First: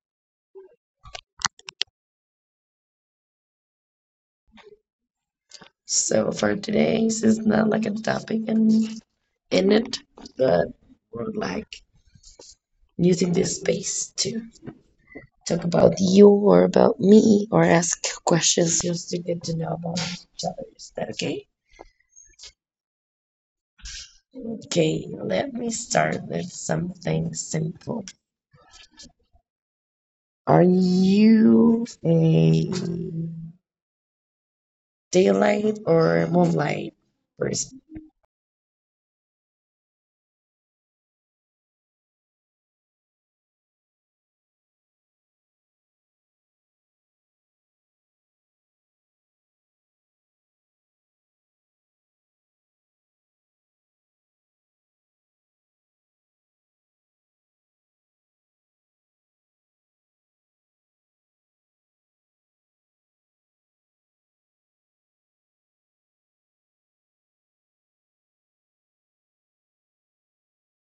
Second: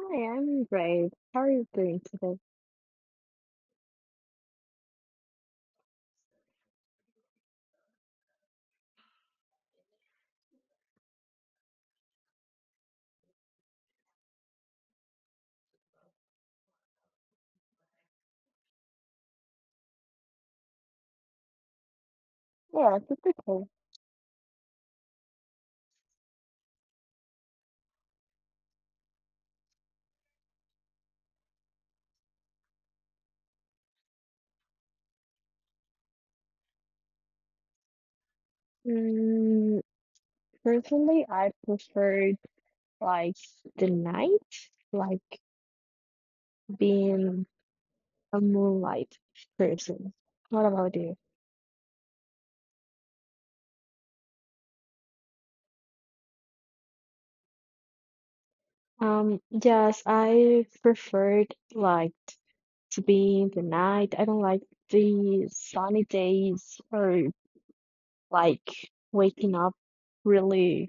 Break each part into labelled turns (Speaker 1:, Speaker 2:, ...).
Speaker 1: Hi, I'm great. How are you doing today?
Speaker 2: So for today, this is not like a topic in it, but we're like using this space to talk about you or about me or ask questions just to get to know about each other. Is that okay?
Speaker 1: Yeah, that's okay.
Speaker 2: Okay, let me start with something simple. Are you a daylight or moonlight person?
Speaker 1: Mm, Personally, I preferred like the night, like being a moonlight person. What about you? Yes, I preferred like to be in the night. I don't like the sunny days or like waking up really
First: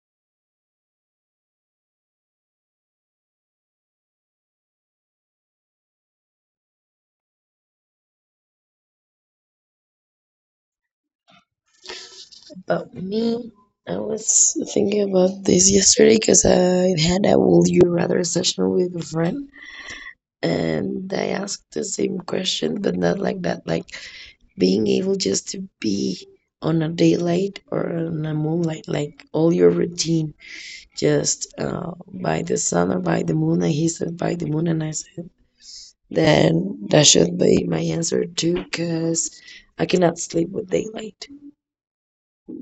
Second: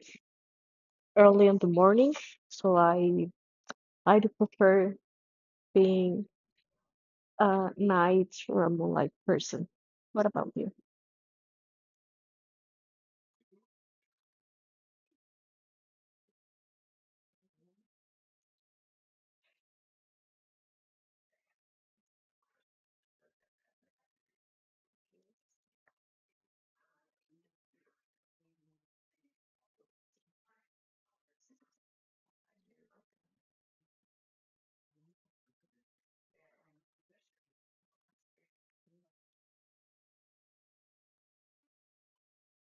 Speaker 1: early in the morning. So I do prefer being a night or a moonlight person. What about you?
Speaker 2: But me, I was thinking about this yesterday because I had a Would You Rather session with a friend, and I asked the same question, but not like that. Like being able just to be on a daylight or on a moonlight, like all your routine, just by the sun or by the moon. And he said, by the moon, and I said, then that should be my answer too, because I cannot sleep with daylight.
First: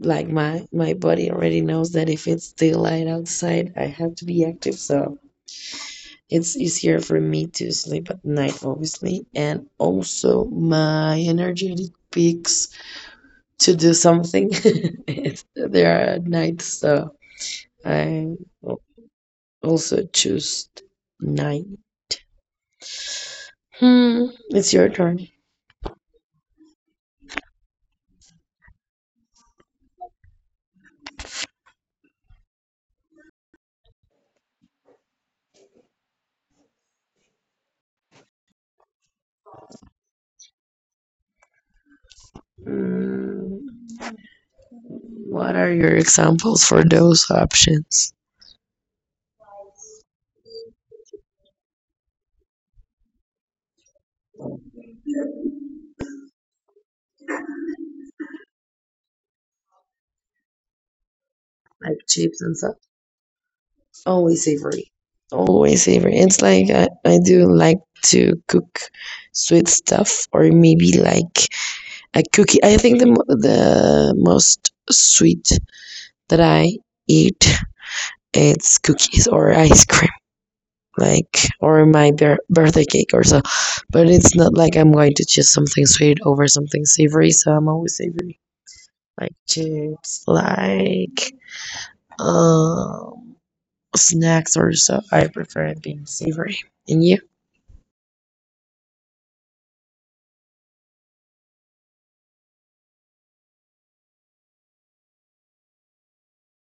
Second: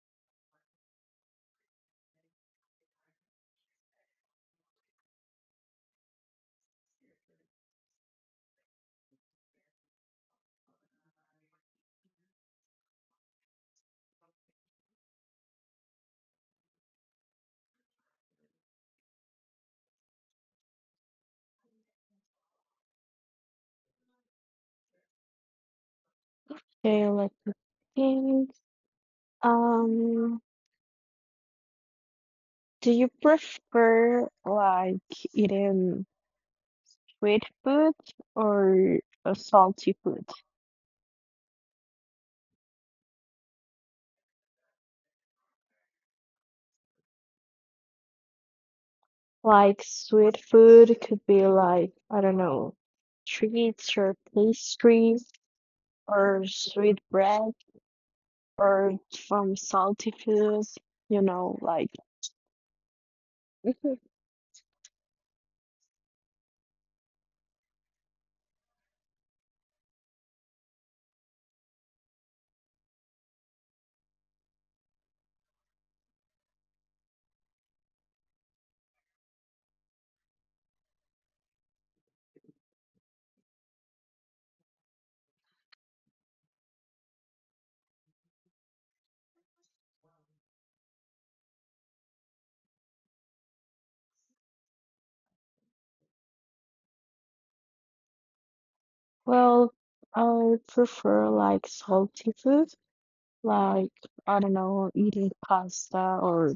Speaker 2: Like my body already knows that if it's daylight outside, I have to be active, so it's easier for me to sleep at night, obviously, and also my energetic peaks to do something there are at night. So I also choose night. It's your turn.
Speaker 1: Okay, let me think. Um, do you prefer eating sweet food or salty food?
Speaker 2: Hmm, what are your examples for those options?
Speaker 1: Like sweet food could be like, I don't know, treats or pastries or sweet bread or from salty foods, like,
Speaker 2: Like chips and stuff. Always savory. Always savory. It's like I do like to cook sweet stuff or maybe like a cookie. I think the the most sweet that I eat, it's cookies or ice cream, like, or my birthday cake or so. But it's not like I'm going to choose something sweet over something savory, so I'm always savory. Like chips, like, um snacks or so, I prefer it being savory. And you?
Speaker 1: well, I prefer like salty food. Like, I don't know, eating pasta or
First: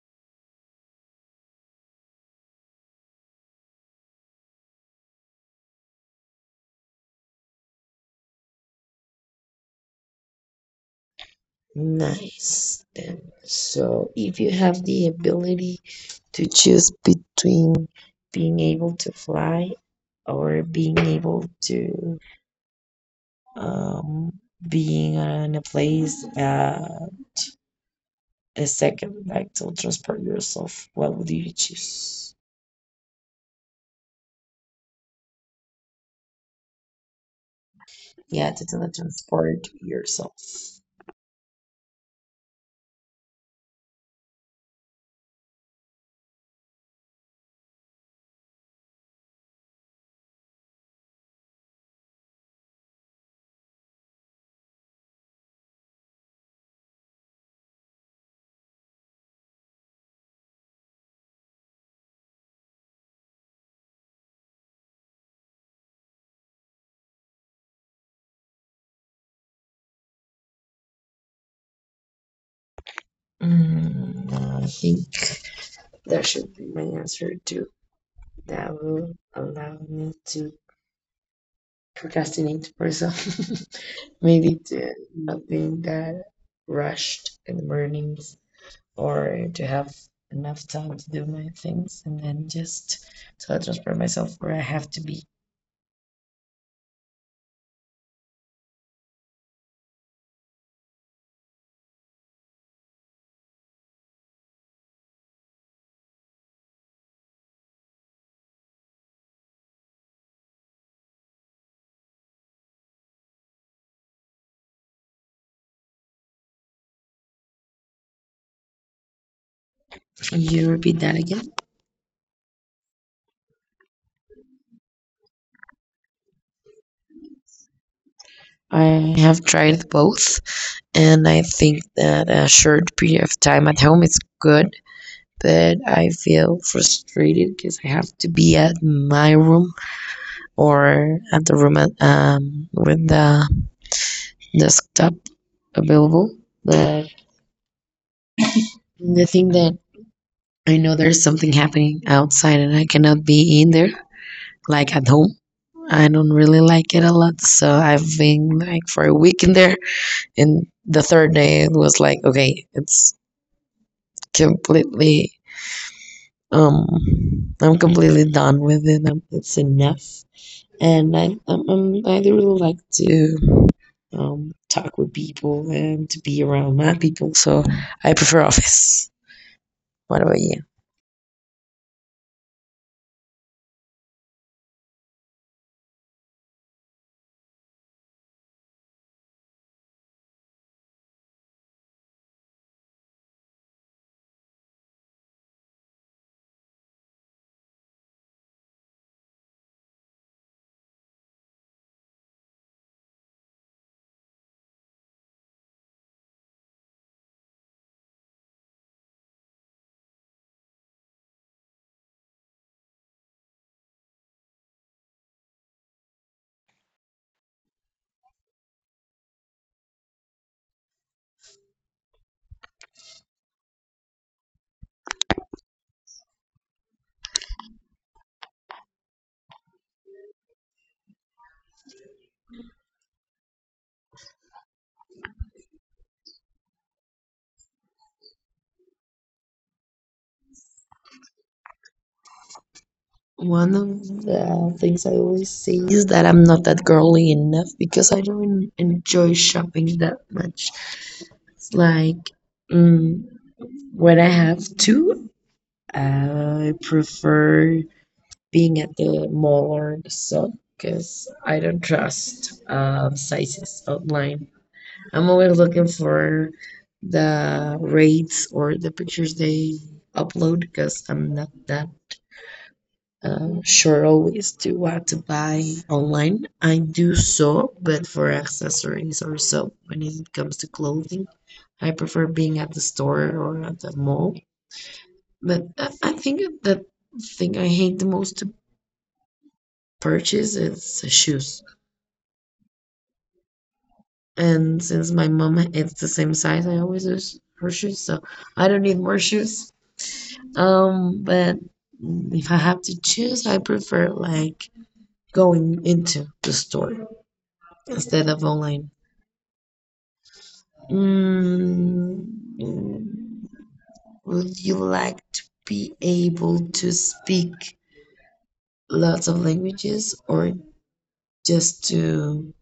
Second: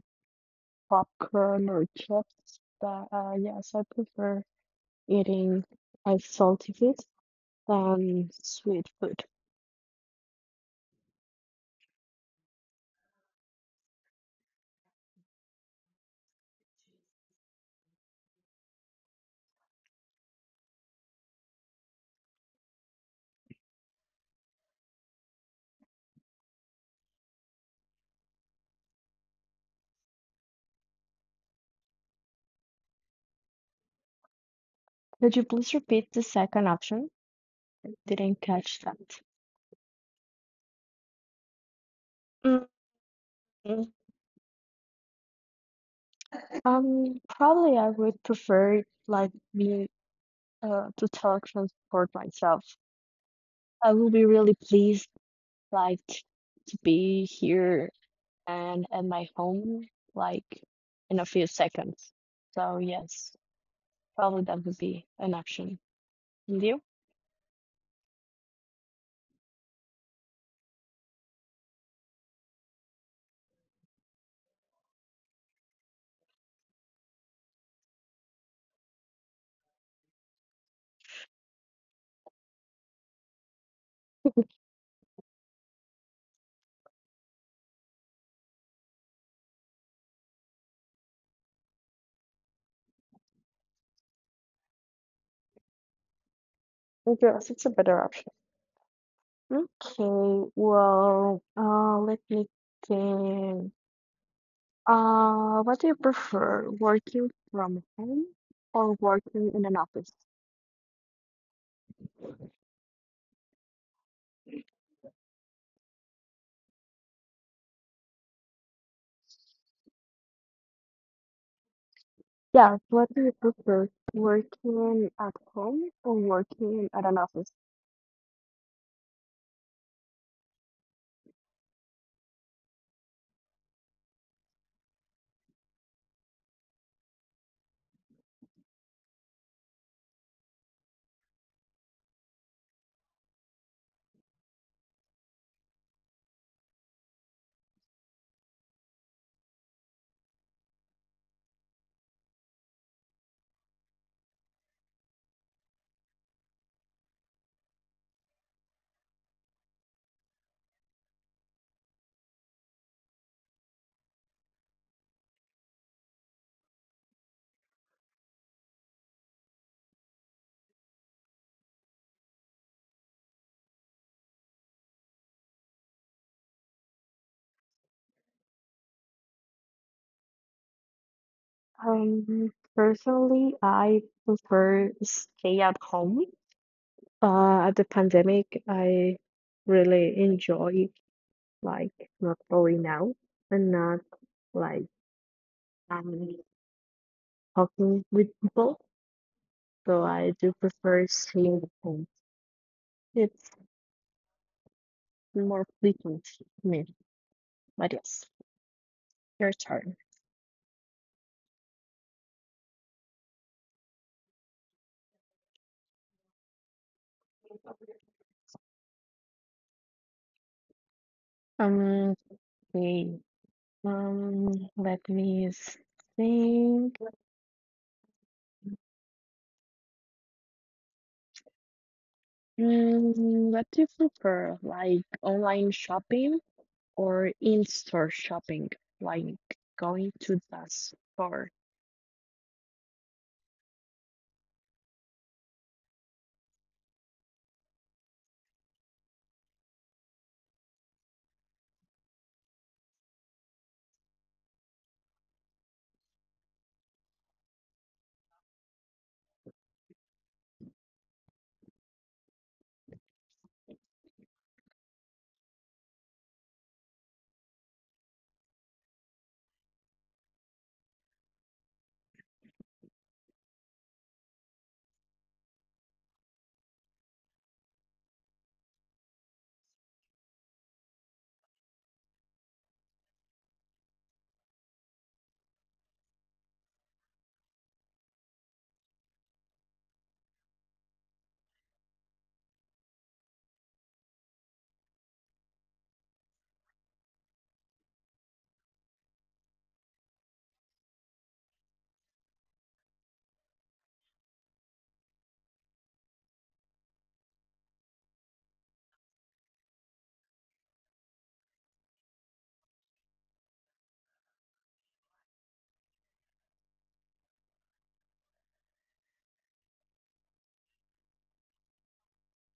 Speaker 1: popcorn or chips. But yes, I prefer eating salty food than sweet food.
Speaker 2: Nice. Then, so if you have the ability to choose between being able to fly or being able to, um, being in a place, a second, like to transport yourself, what would you choose?
Speaker 1: Could you please repeat the second option? Didn't
Speaker 2: Yeah, to
Speaker 1: catch that.
Speaker 2: teletransport yourself.
Speaker 1: Mm, Probably I would prefer like me to teletransport myself. I will be really pleased like to be here and at my home like in a few seconds. So yes, probably that would be an option. And you?
Speaker 2: Mm, I think that should be my answer too. That will allow me to procrastinate person. Maybe to not being that rushed in the mornings, or to have enough time to do my things and then just so I transfer myself where I have to be.
Speaker 1: Yes, it's a better option. Okay, well, let me think. What do you prefer, working from home or working in an office?
Speaker 2: Can you repeat that again?
Speaker 1: Yeah, what do you prefer, working at home or working at an office?
Speaker 2: I have tried both, and I think that a short period of time at home is good. But I feel frustrated because I have to be at my room or at the room at, with the desktop available, but the thing that I know there's something happening outside and I cannot be in there, like at home. I don't really like it a lot, so I've been like for a week in there, and the third day it was like, okay, it's completely, I'm completely done with it. Um, it's enough, and I really like to, talk with people and to be around my people, so I prefer office. What about you?
Speaker 1: Personally, I prefer stay at home. At the pandemic, I really enjoy like not going out and not like um talking with people. So I do prefer staying at home. It's more frequent to me. But yes, your turn. Um, okay. Um, Let me think. What do you prefer? Like online shopping or in-store shopping, like going to the store?
Speaker 2: One of the things I always say is that I'm not that girly enough because I don't enjoy shopping that much. It's like, mm, when I have to, I prefer being at the mall or the shop because I don't trust, sizes online. I'm always looking for the rates or the pictures they upload because I'm not that, sure, always do want to buy online. I do so, but for accessories or so. When it comes to clothing, I prefer being at the store or at the mall. But I think the thing I hate the most to purchase is shoes. And since my mom is the same size, I always use her shoes, so I don't need more shoes. But if I have to choose, I prefer like going into the store instead of online. Mm, would you like to be able to speak lots of languages or just to,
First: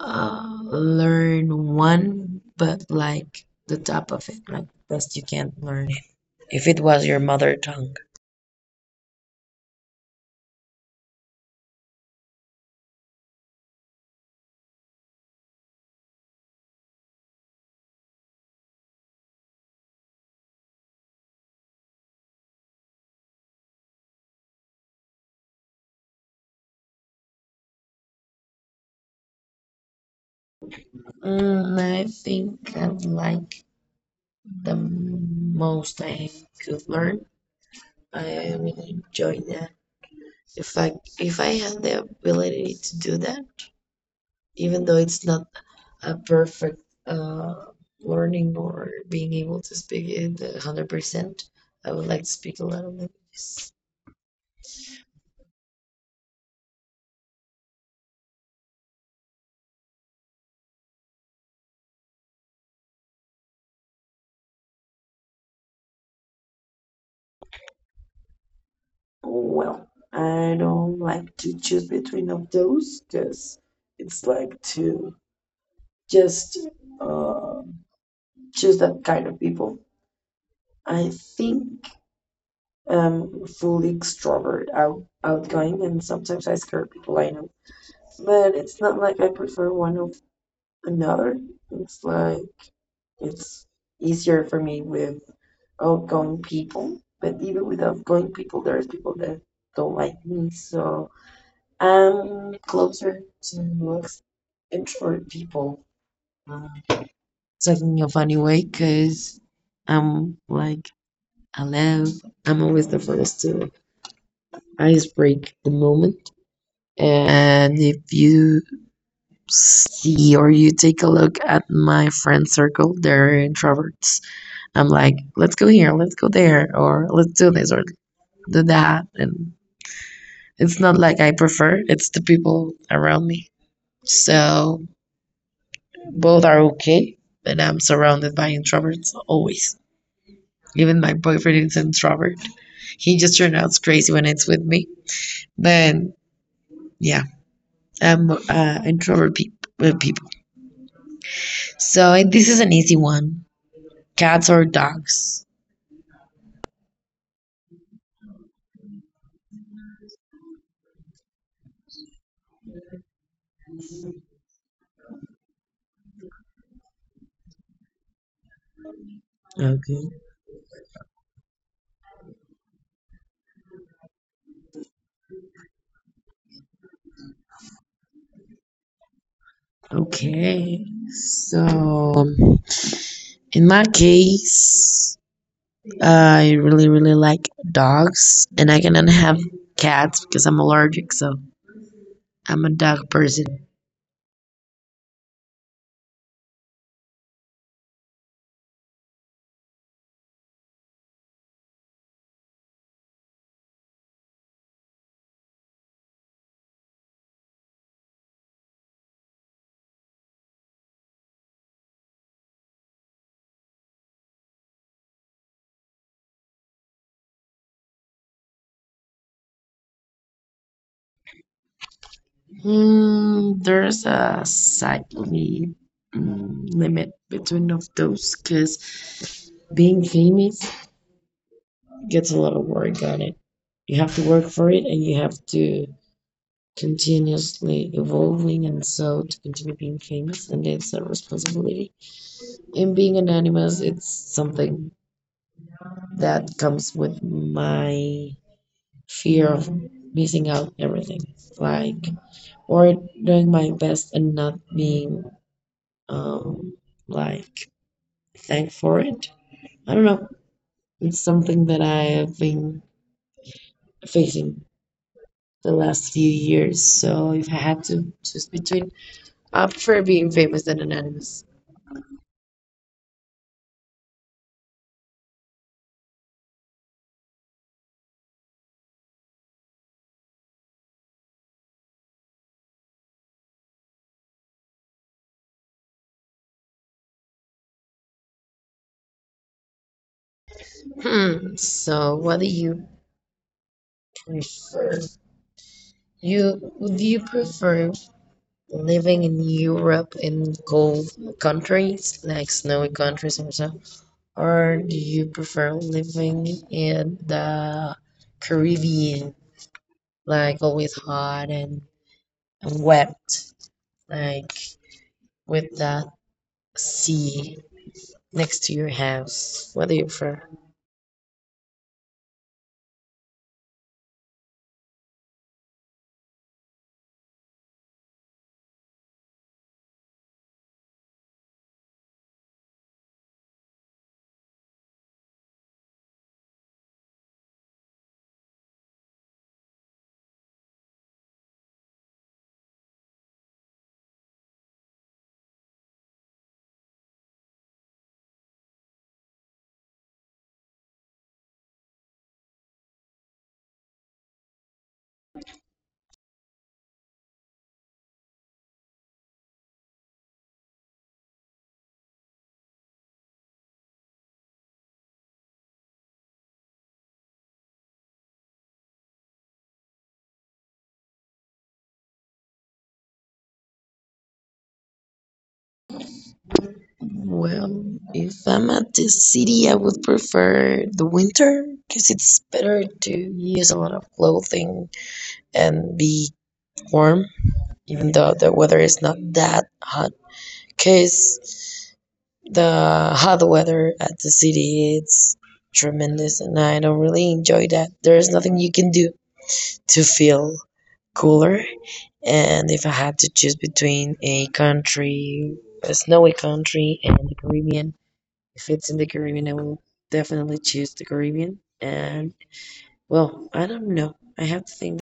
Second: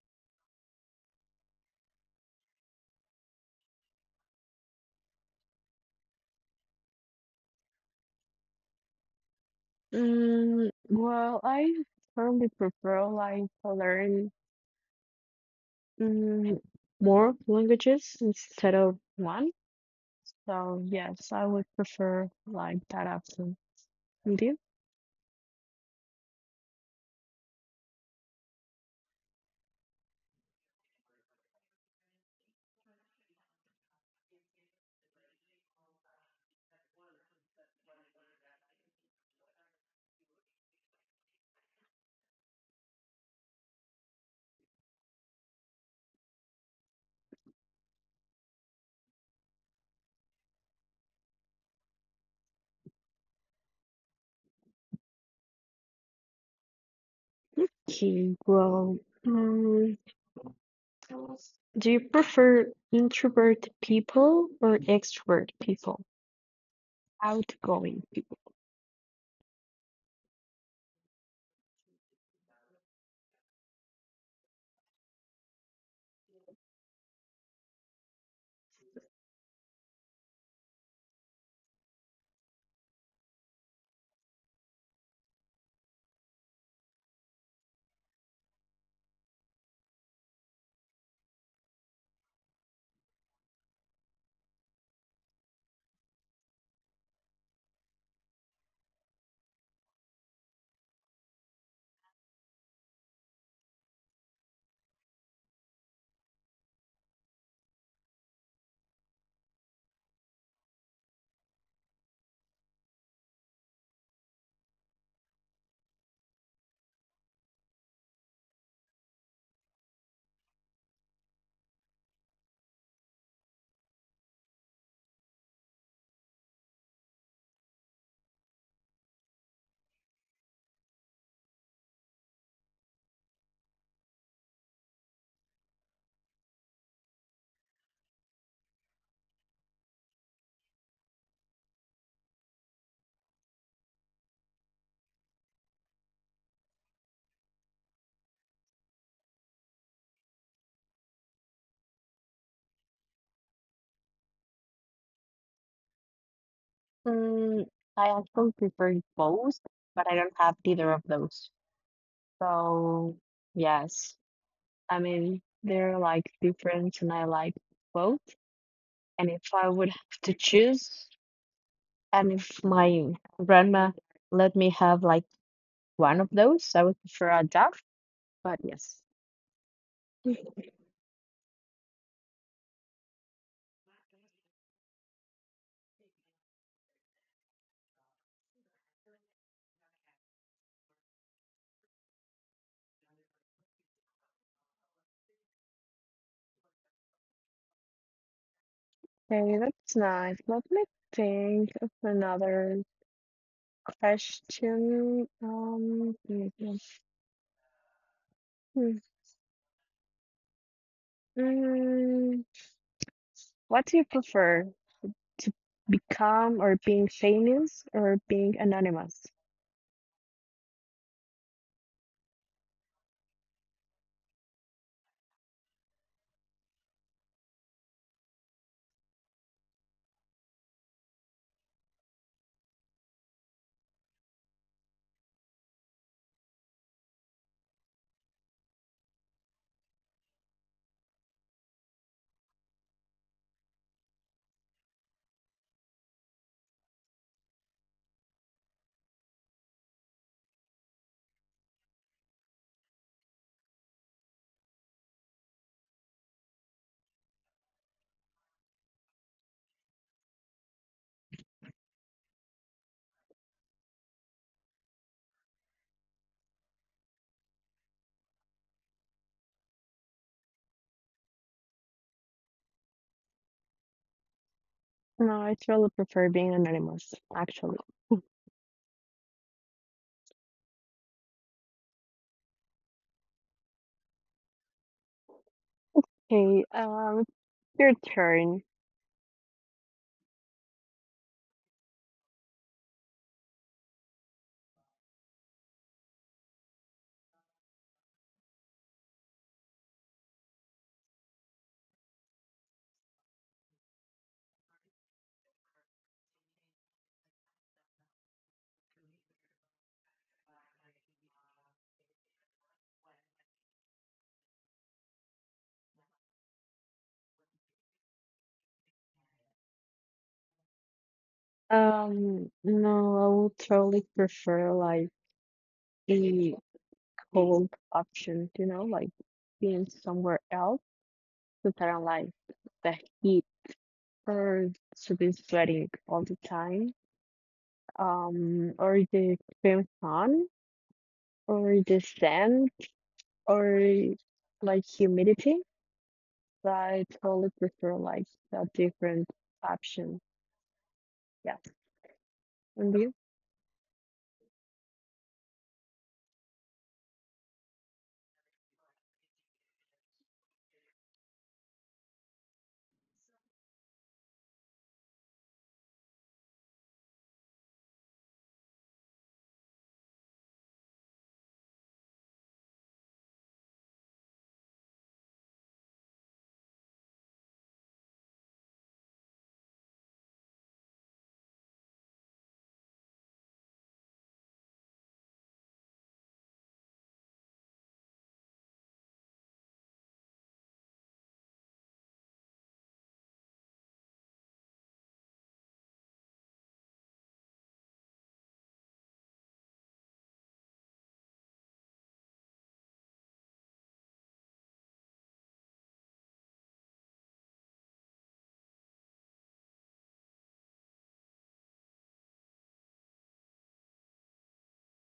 Speaker 2: learn one, but like the top of it, like best you can learn it, if it was your mother tongue?
Speaker 1: Well, I firmly prefer like to learn mm, more languages instead of one. So yes, I would prefer like that option. And you?
Speaker 2: Mm, I think I'd like the most I could learn. I would enjoy that. If I if I had the ability to do that, even though it's not a perfect, uh, learning or being able to speak it 100%. I would like to speak a lot of languages.
Speaker 1: Okay, well, mm, do you prefer introvert people or extrovert people? Outgoing.
Speaker 2: Well, I don't like to choose between of those because it's like to just, uh, choose that kind of people. I think I'm fully extrovert, outgoing, and sometimes I scare people I know. But it's not like I prefer one of another. It's like, it's easier for me with outgoing people, but even with outgoing people, there's people that don't like me, so I'm closer to introvert people. Uh, Talking of anyway, because I'm like, hello, I'm always the first to ice break the moment. And if you see or you take a look at my friend circle, they're introverts. I'm like, let's go here, let's go there, or let's do this or do that. And it's not like I prefer, it's the people around me. So both are okay, but I'm surrounded by introverts always. Even my boyfriend is an introvert. He just turns out crazy when it's with me. But yeah, I'm introvert people. So, and this is an easy one. Cats or dogs?
Speaker 1: Mm, I actually prefer both, but I don't have either of those. So, yes, I mean, they're like different and I like both. And if I would
Speaker 2: Okay.
Speaker 1: have to choose, and if my grandma let me have like one of those, I would prefer a dove, but yes.
Speaker 2: Okay. So in my case, I really, really like dogs, and I cannot have cats because I'm allergic, so I'm a dog person.
Speaker 1: Okay, that's nice. Let me think of another question. Mm. Mm, what do you prefer? To become or being famous or being anonymous?
Speaker 2: Mm, there's a slightly, mm, limit between of those because being famous gets a lot of work on it. You have to work for it, and you have to continuously evolving, and so to continue being famous, and it's a responsibility. And being anonymous, it's something that comes with my fear of missing out everything, like, or doing my best and not being, um like, thanked for it. I don't know. It's something that I have been facing the last few years. So if I had to choose between, I prefer being famous than anonymous.
Speaker 1: No, I truly prefer being anonymous, actually. Okay, your turn.
Speaker 2: Hmm, so what do you prefer? You do you prefer living in Europe in cold countries, like snowy countries or so? Or do you prefer living in the Caribbean, like always hot and wet, like with that sea next to your house? What do you prefer?
Speaker 1: No, I would totally prefer the cold option, you know, like being somewhere else so that I don't like the heat or to be sweating all the time. Or the extreme sun or the sand or like humidity. I totally prefer like a different option. Yes. And you?
Speaker 2: Well, if I'm at the city, I would prefer the winter because it's better to use a lot of clothing and be warm even though the weather is not that hot, because the hot weather at the city, it's tremendous, and I don't really enjoy that. There's nothing you can do to feel cooler. And if I had to choose between a snowy country and the Caribbean, if it's in the Caribbean, I will definitely choose the Caribbean. And well, I don't know. I have to think.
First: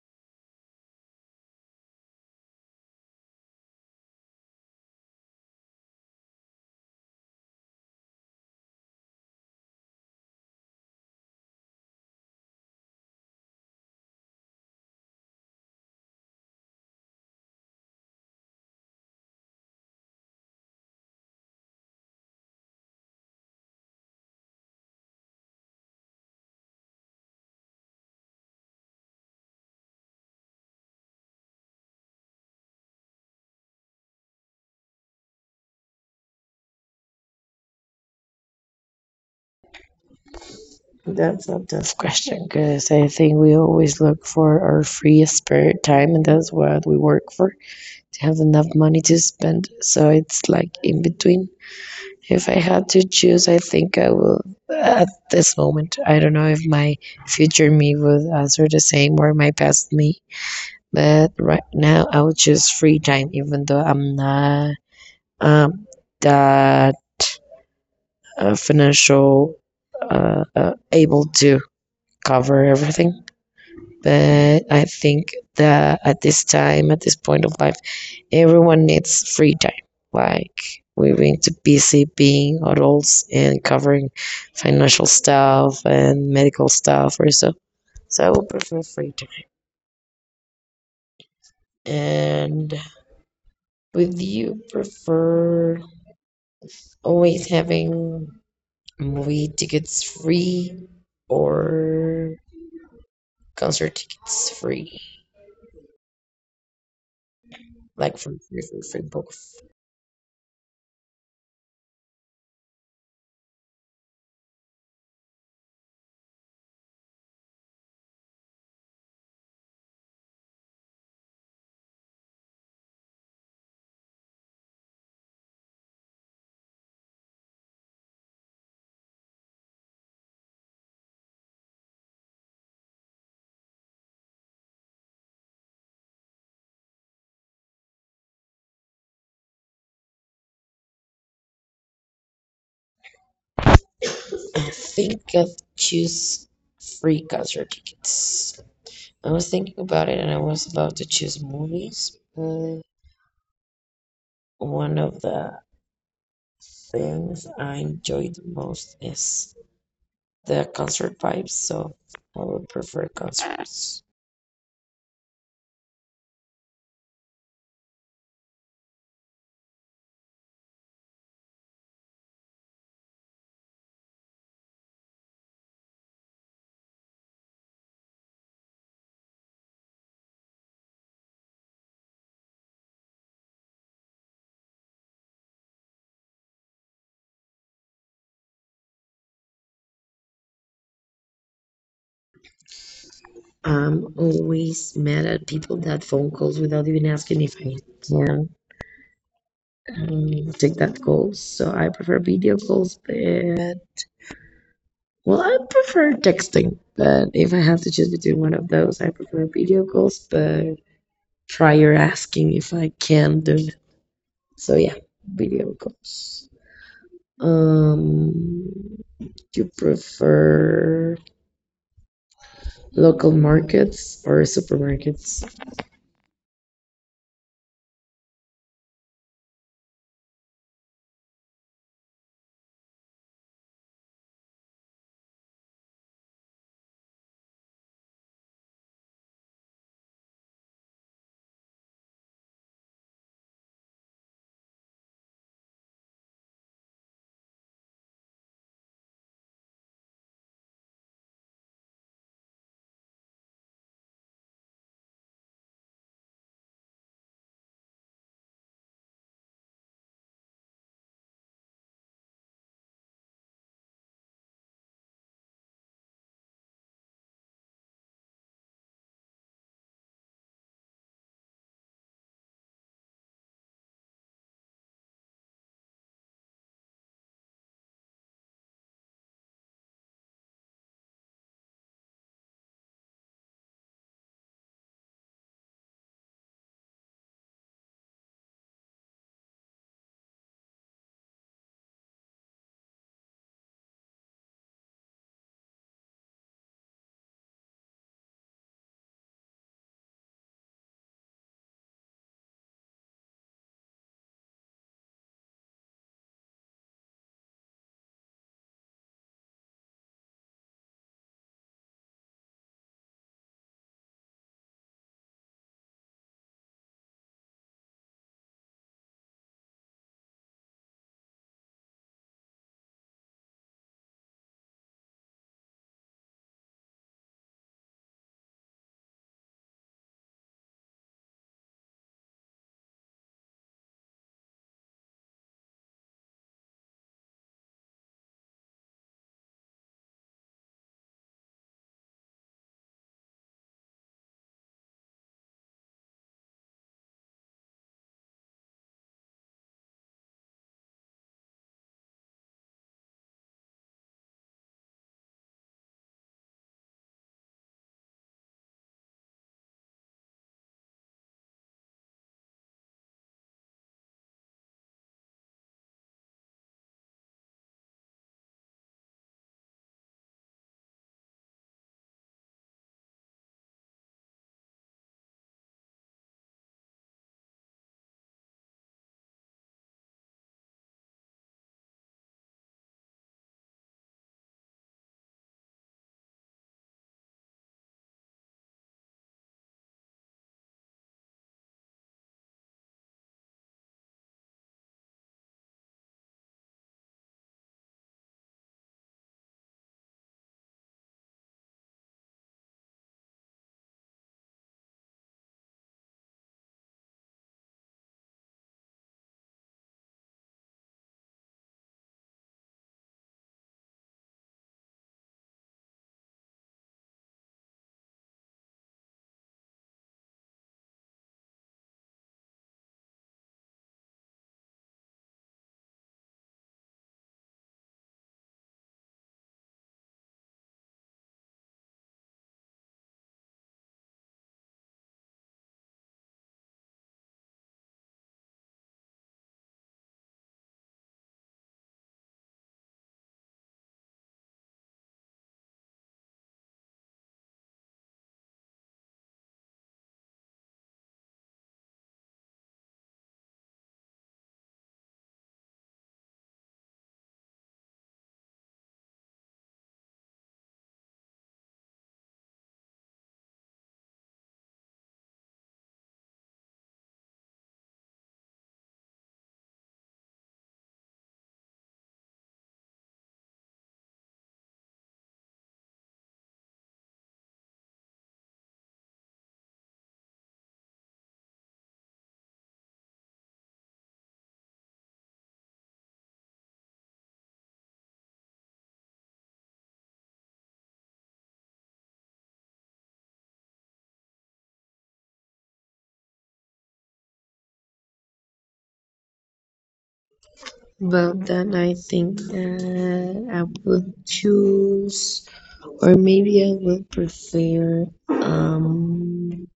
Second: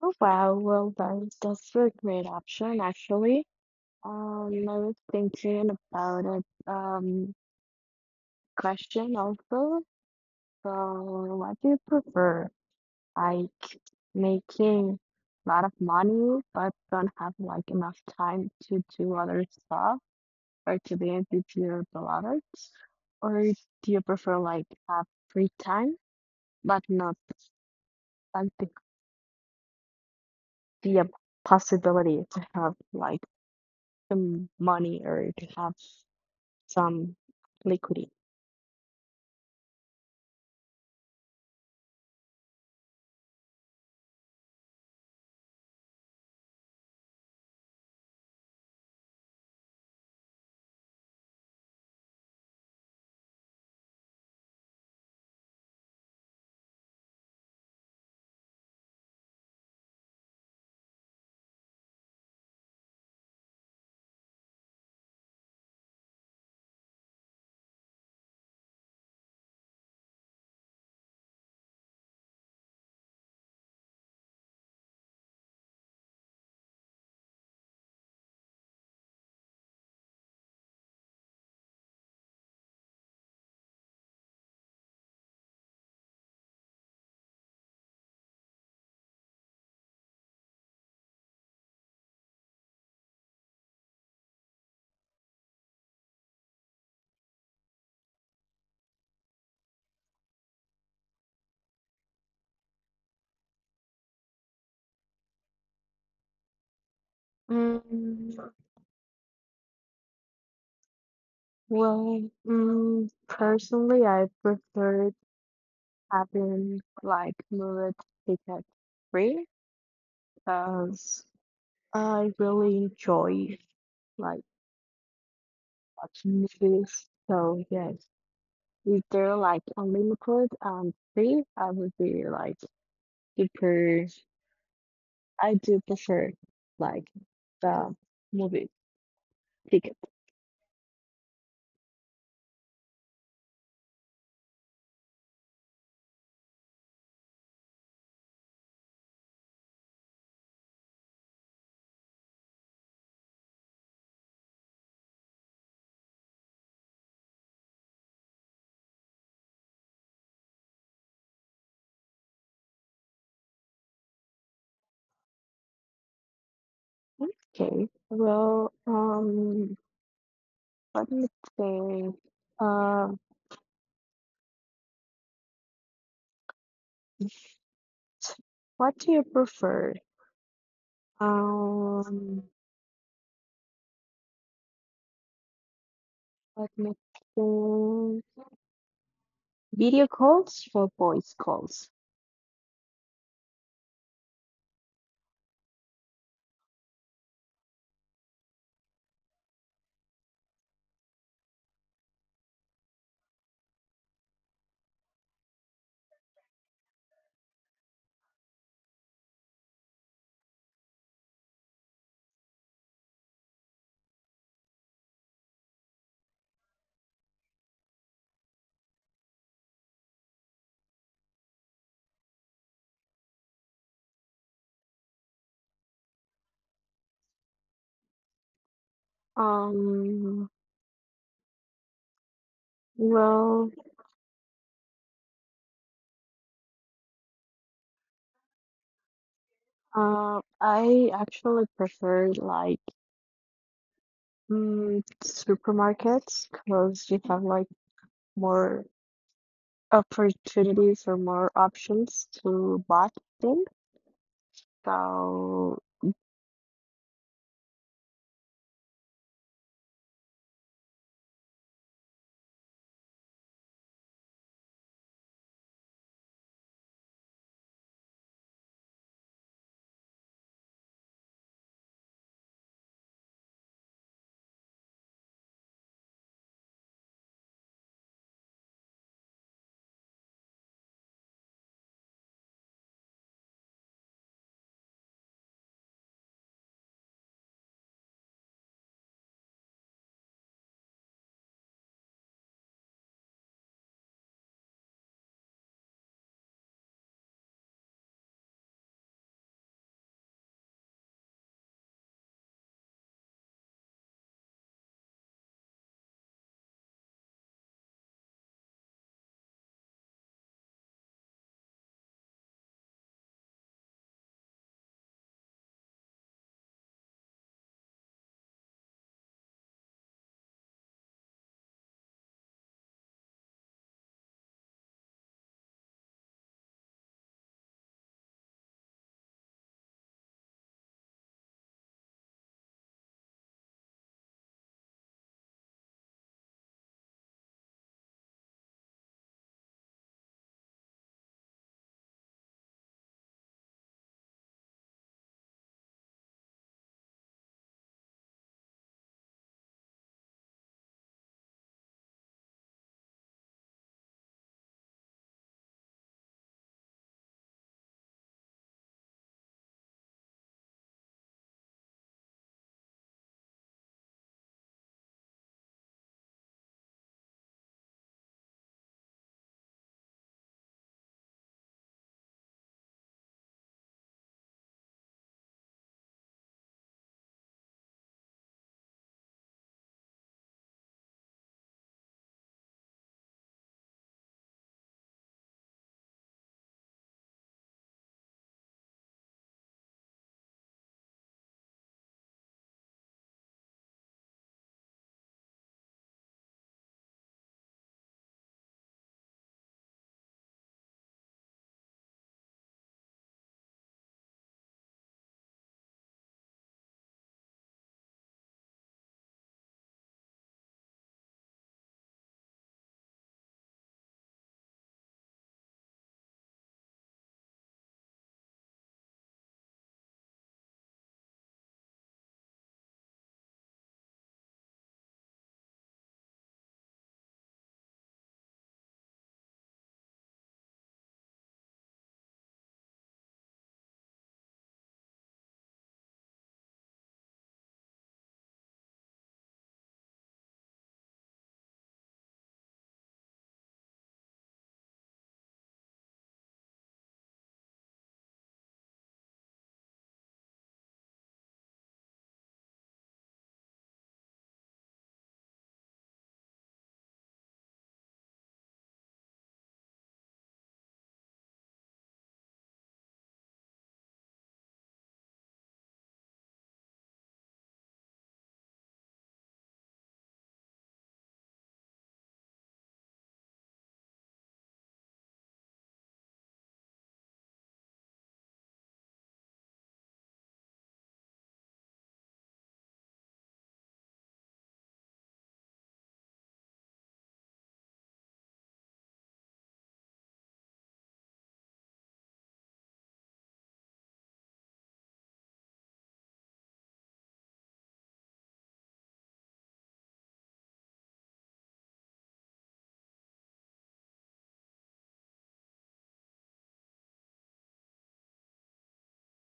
Speaker 1: Oh wow, well done. That's a great option actually. I was thinking about a question also. So what do you prefer? Like making a lot of money but don't have like enough time to do other stuff or to be with your beloved? Or do you prefer like have free time but not like the be a possibility to have like some money or to have some liquidity?
Speaker 2: That's a tough question because I think we always look for our free spare time, and that's what we work for, to have enough money to spend. So it's like in between. If I had to choose, I think I will, at this moment. I don't know if my future me would answer the same or my past me, but right now I would choose free time, even though I'm not, um that, financial, able to cover everything. But I think that at this time, at this point of life, everyone needs free time. Like we've been too busy being adults and covering financial stuff and medical stuff or so. So I would prefer free time. And would you prefer always having movie tickets free or concert tickets free? Like
Speaker 1: Mm,
Speaker 2: for free, book.
Speaker 1: well, personally, I prefer having like movie ticket free because I really enjoy like watching movies. So yes, if they're like unlimited and free, I would be like super. I do prefer like the movies. Ticket.
Speaker 2: I think I'll choose free concert tickets. I was thinking about it and I was about to choose movies, but one of the things I enjoy the most is the concert vibes, so I would prefer concerts.
Speaker 1: Okay. Well, let me think. Uh, what do you prefer? Um, Let me think. Video calls or voice calls?
Speaker 2: I'm always mad at people that phone calls without even asking if I can, take that call, so I prefer video calls, but, well, I prefer texting, but if I have to choose between one of those, I prefer video calls. But prior asking if I can do it. So yeah, video calls. Um, you prefer local markets or supermarkets?
Speaker 1: Um, well, I actually prefer like supermarkets because you have like more opportunities or more options to buy things. So
Speaker 2: Well, then I think that I would choose, or maybe I would prefer,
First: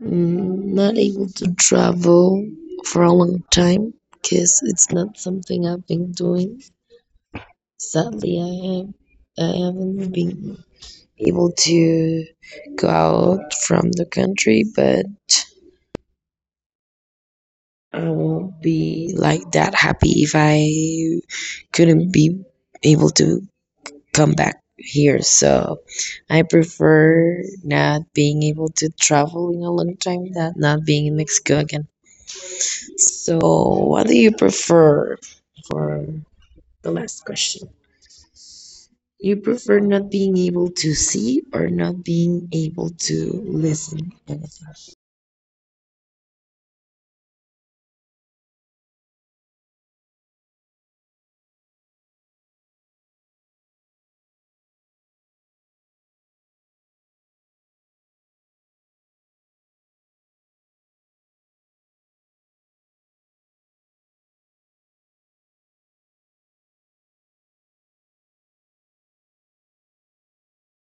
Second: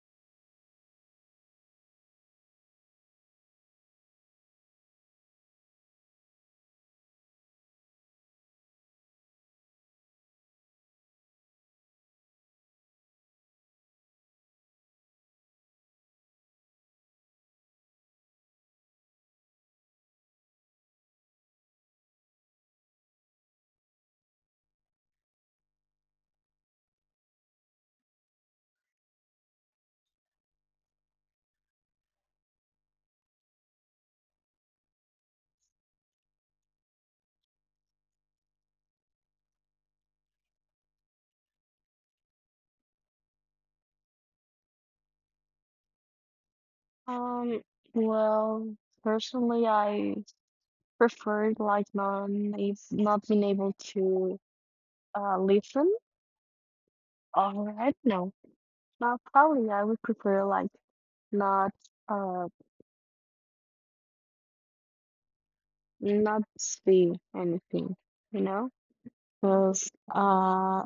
Speaker 2: mm, not able to travel for a long time, because it's not something I've been doing. Sadly, I haven't been able to go out from the country, but I won't be like that happy if I couldn't be able to come back here. So I prefer not being able to travel in a long time than not being in Mexico again. So, what do you prefer for the last question? You prefer not being able to see or not being able to listen anything?
Speaker 1: Um, well, personally, I preferred like not if not being able to listen or I don't know. Well, probably I would prefer like not uh not see anything, you know, because uh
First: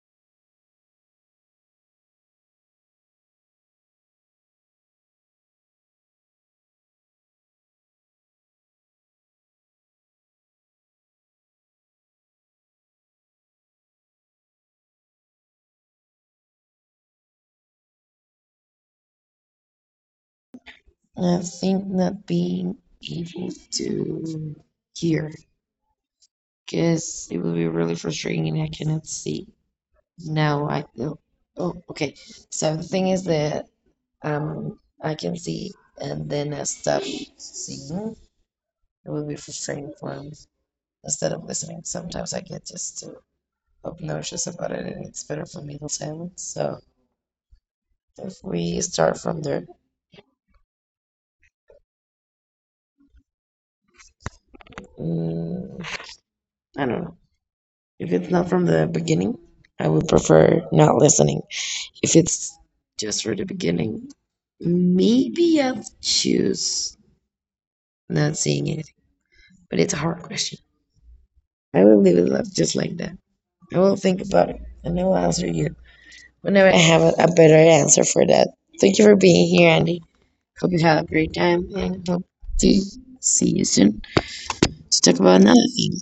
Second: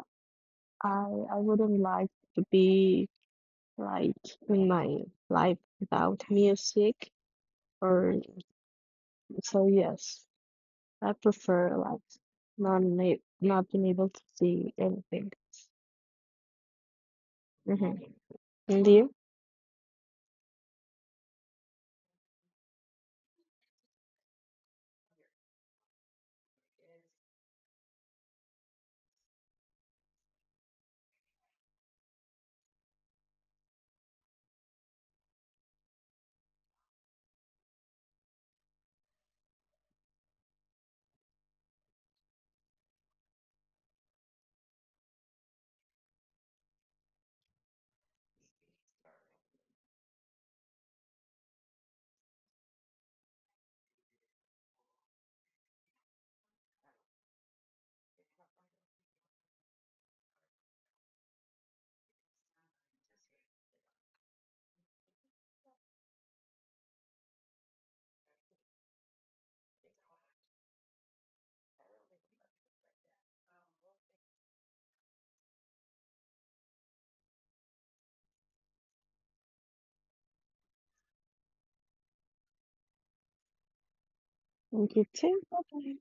Speaker 1: I I wouldn't like to be like in my life without music or so yes, I prefer like not being able to see anything. Mm-hmm. And you?
Speaker 2: I think not being able to hear, because it will be really frustrating and I cannot see. No, I, oh, oh, okay. So the thing is that, um, I can see and then I stop seeing. It will be frustrating for me, instead of listening. Sometimes I get just too obnoxious about it, and it's better for me to silence. So if we start from there, mm, I don't know. If it's not from the beginning, I would prefer not listening. If it's just for the beginning, maybe I'll choose not seeing anything. But it's a hard question. I will leave it up just like that. I will think about it, and I will answer you whenever I have a better answer for that. Thank you for being here, Andy. Hope you have a great time and hope to see you soon.
Speaker 1: And
Speaker 2: Let's
Speaker 1: you
Speaker 2: talk about
Speaker 1: too?
Speaker 2: another thing.
Speaker 1: Okay.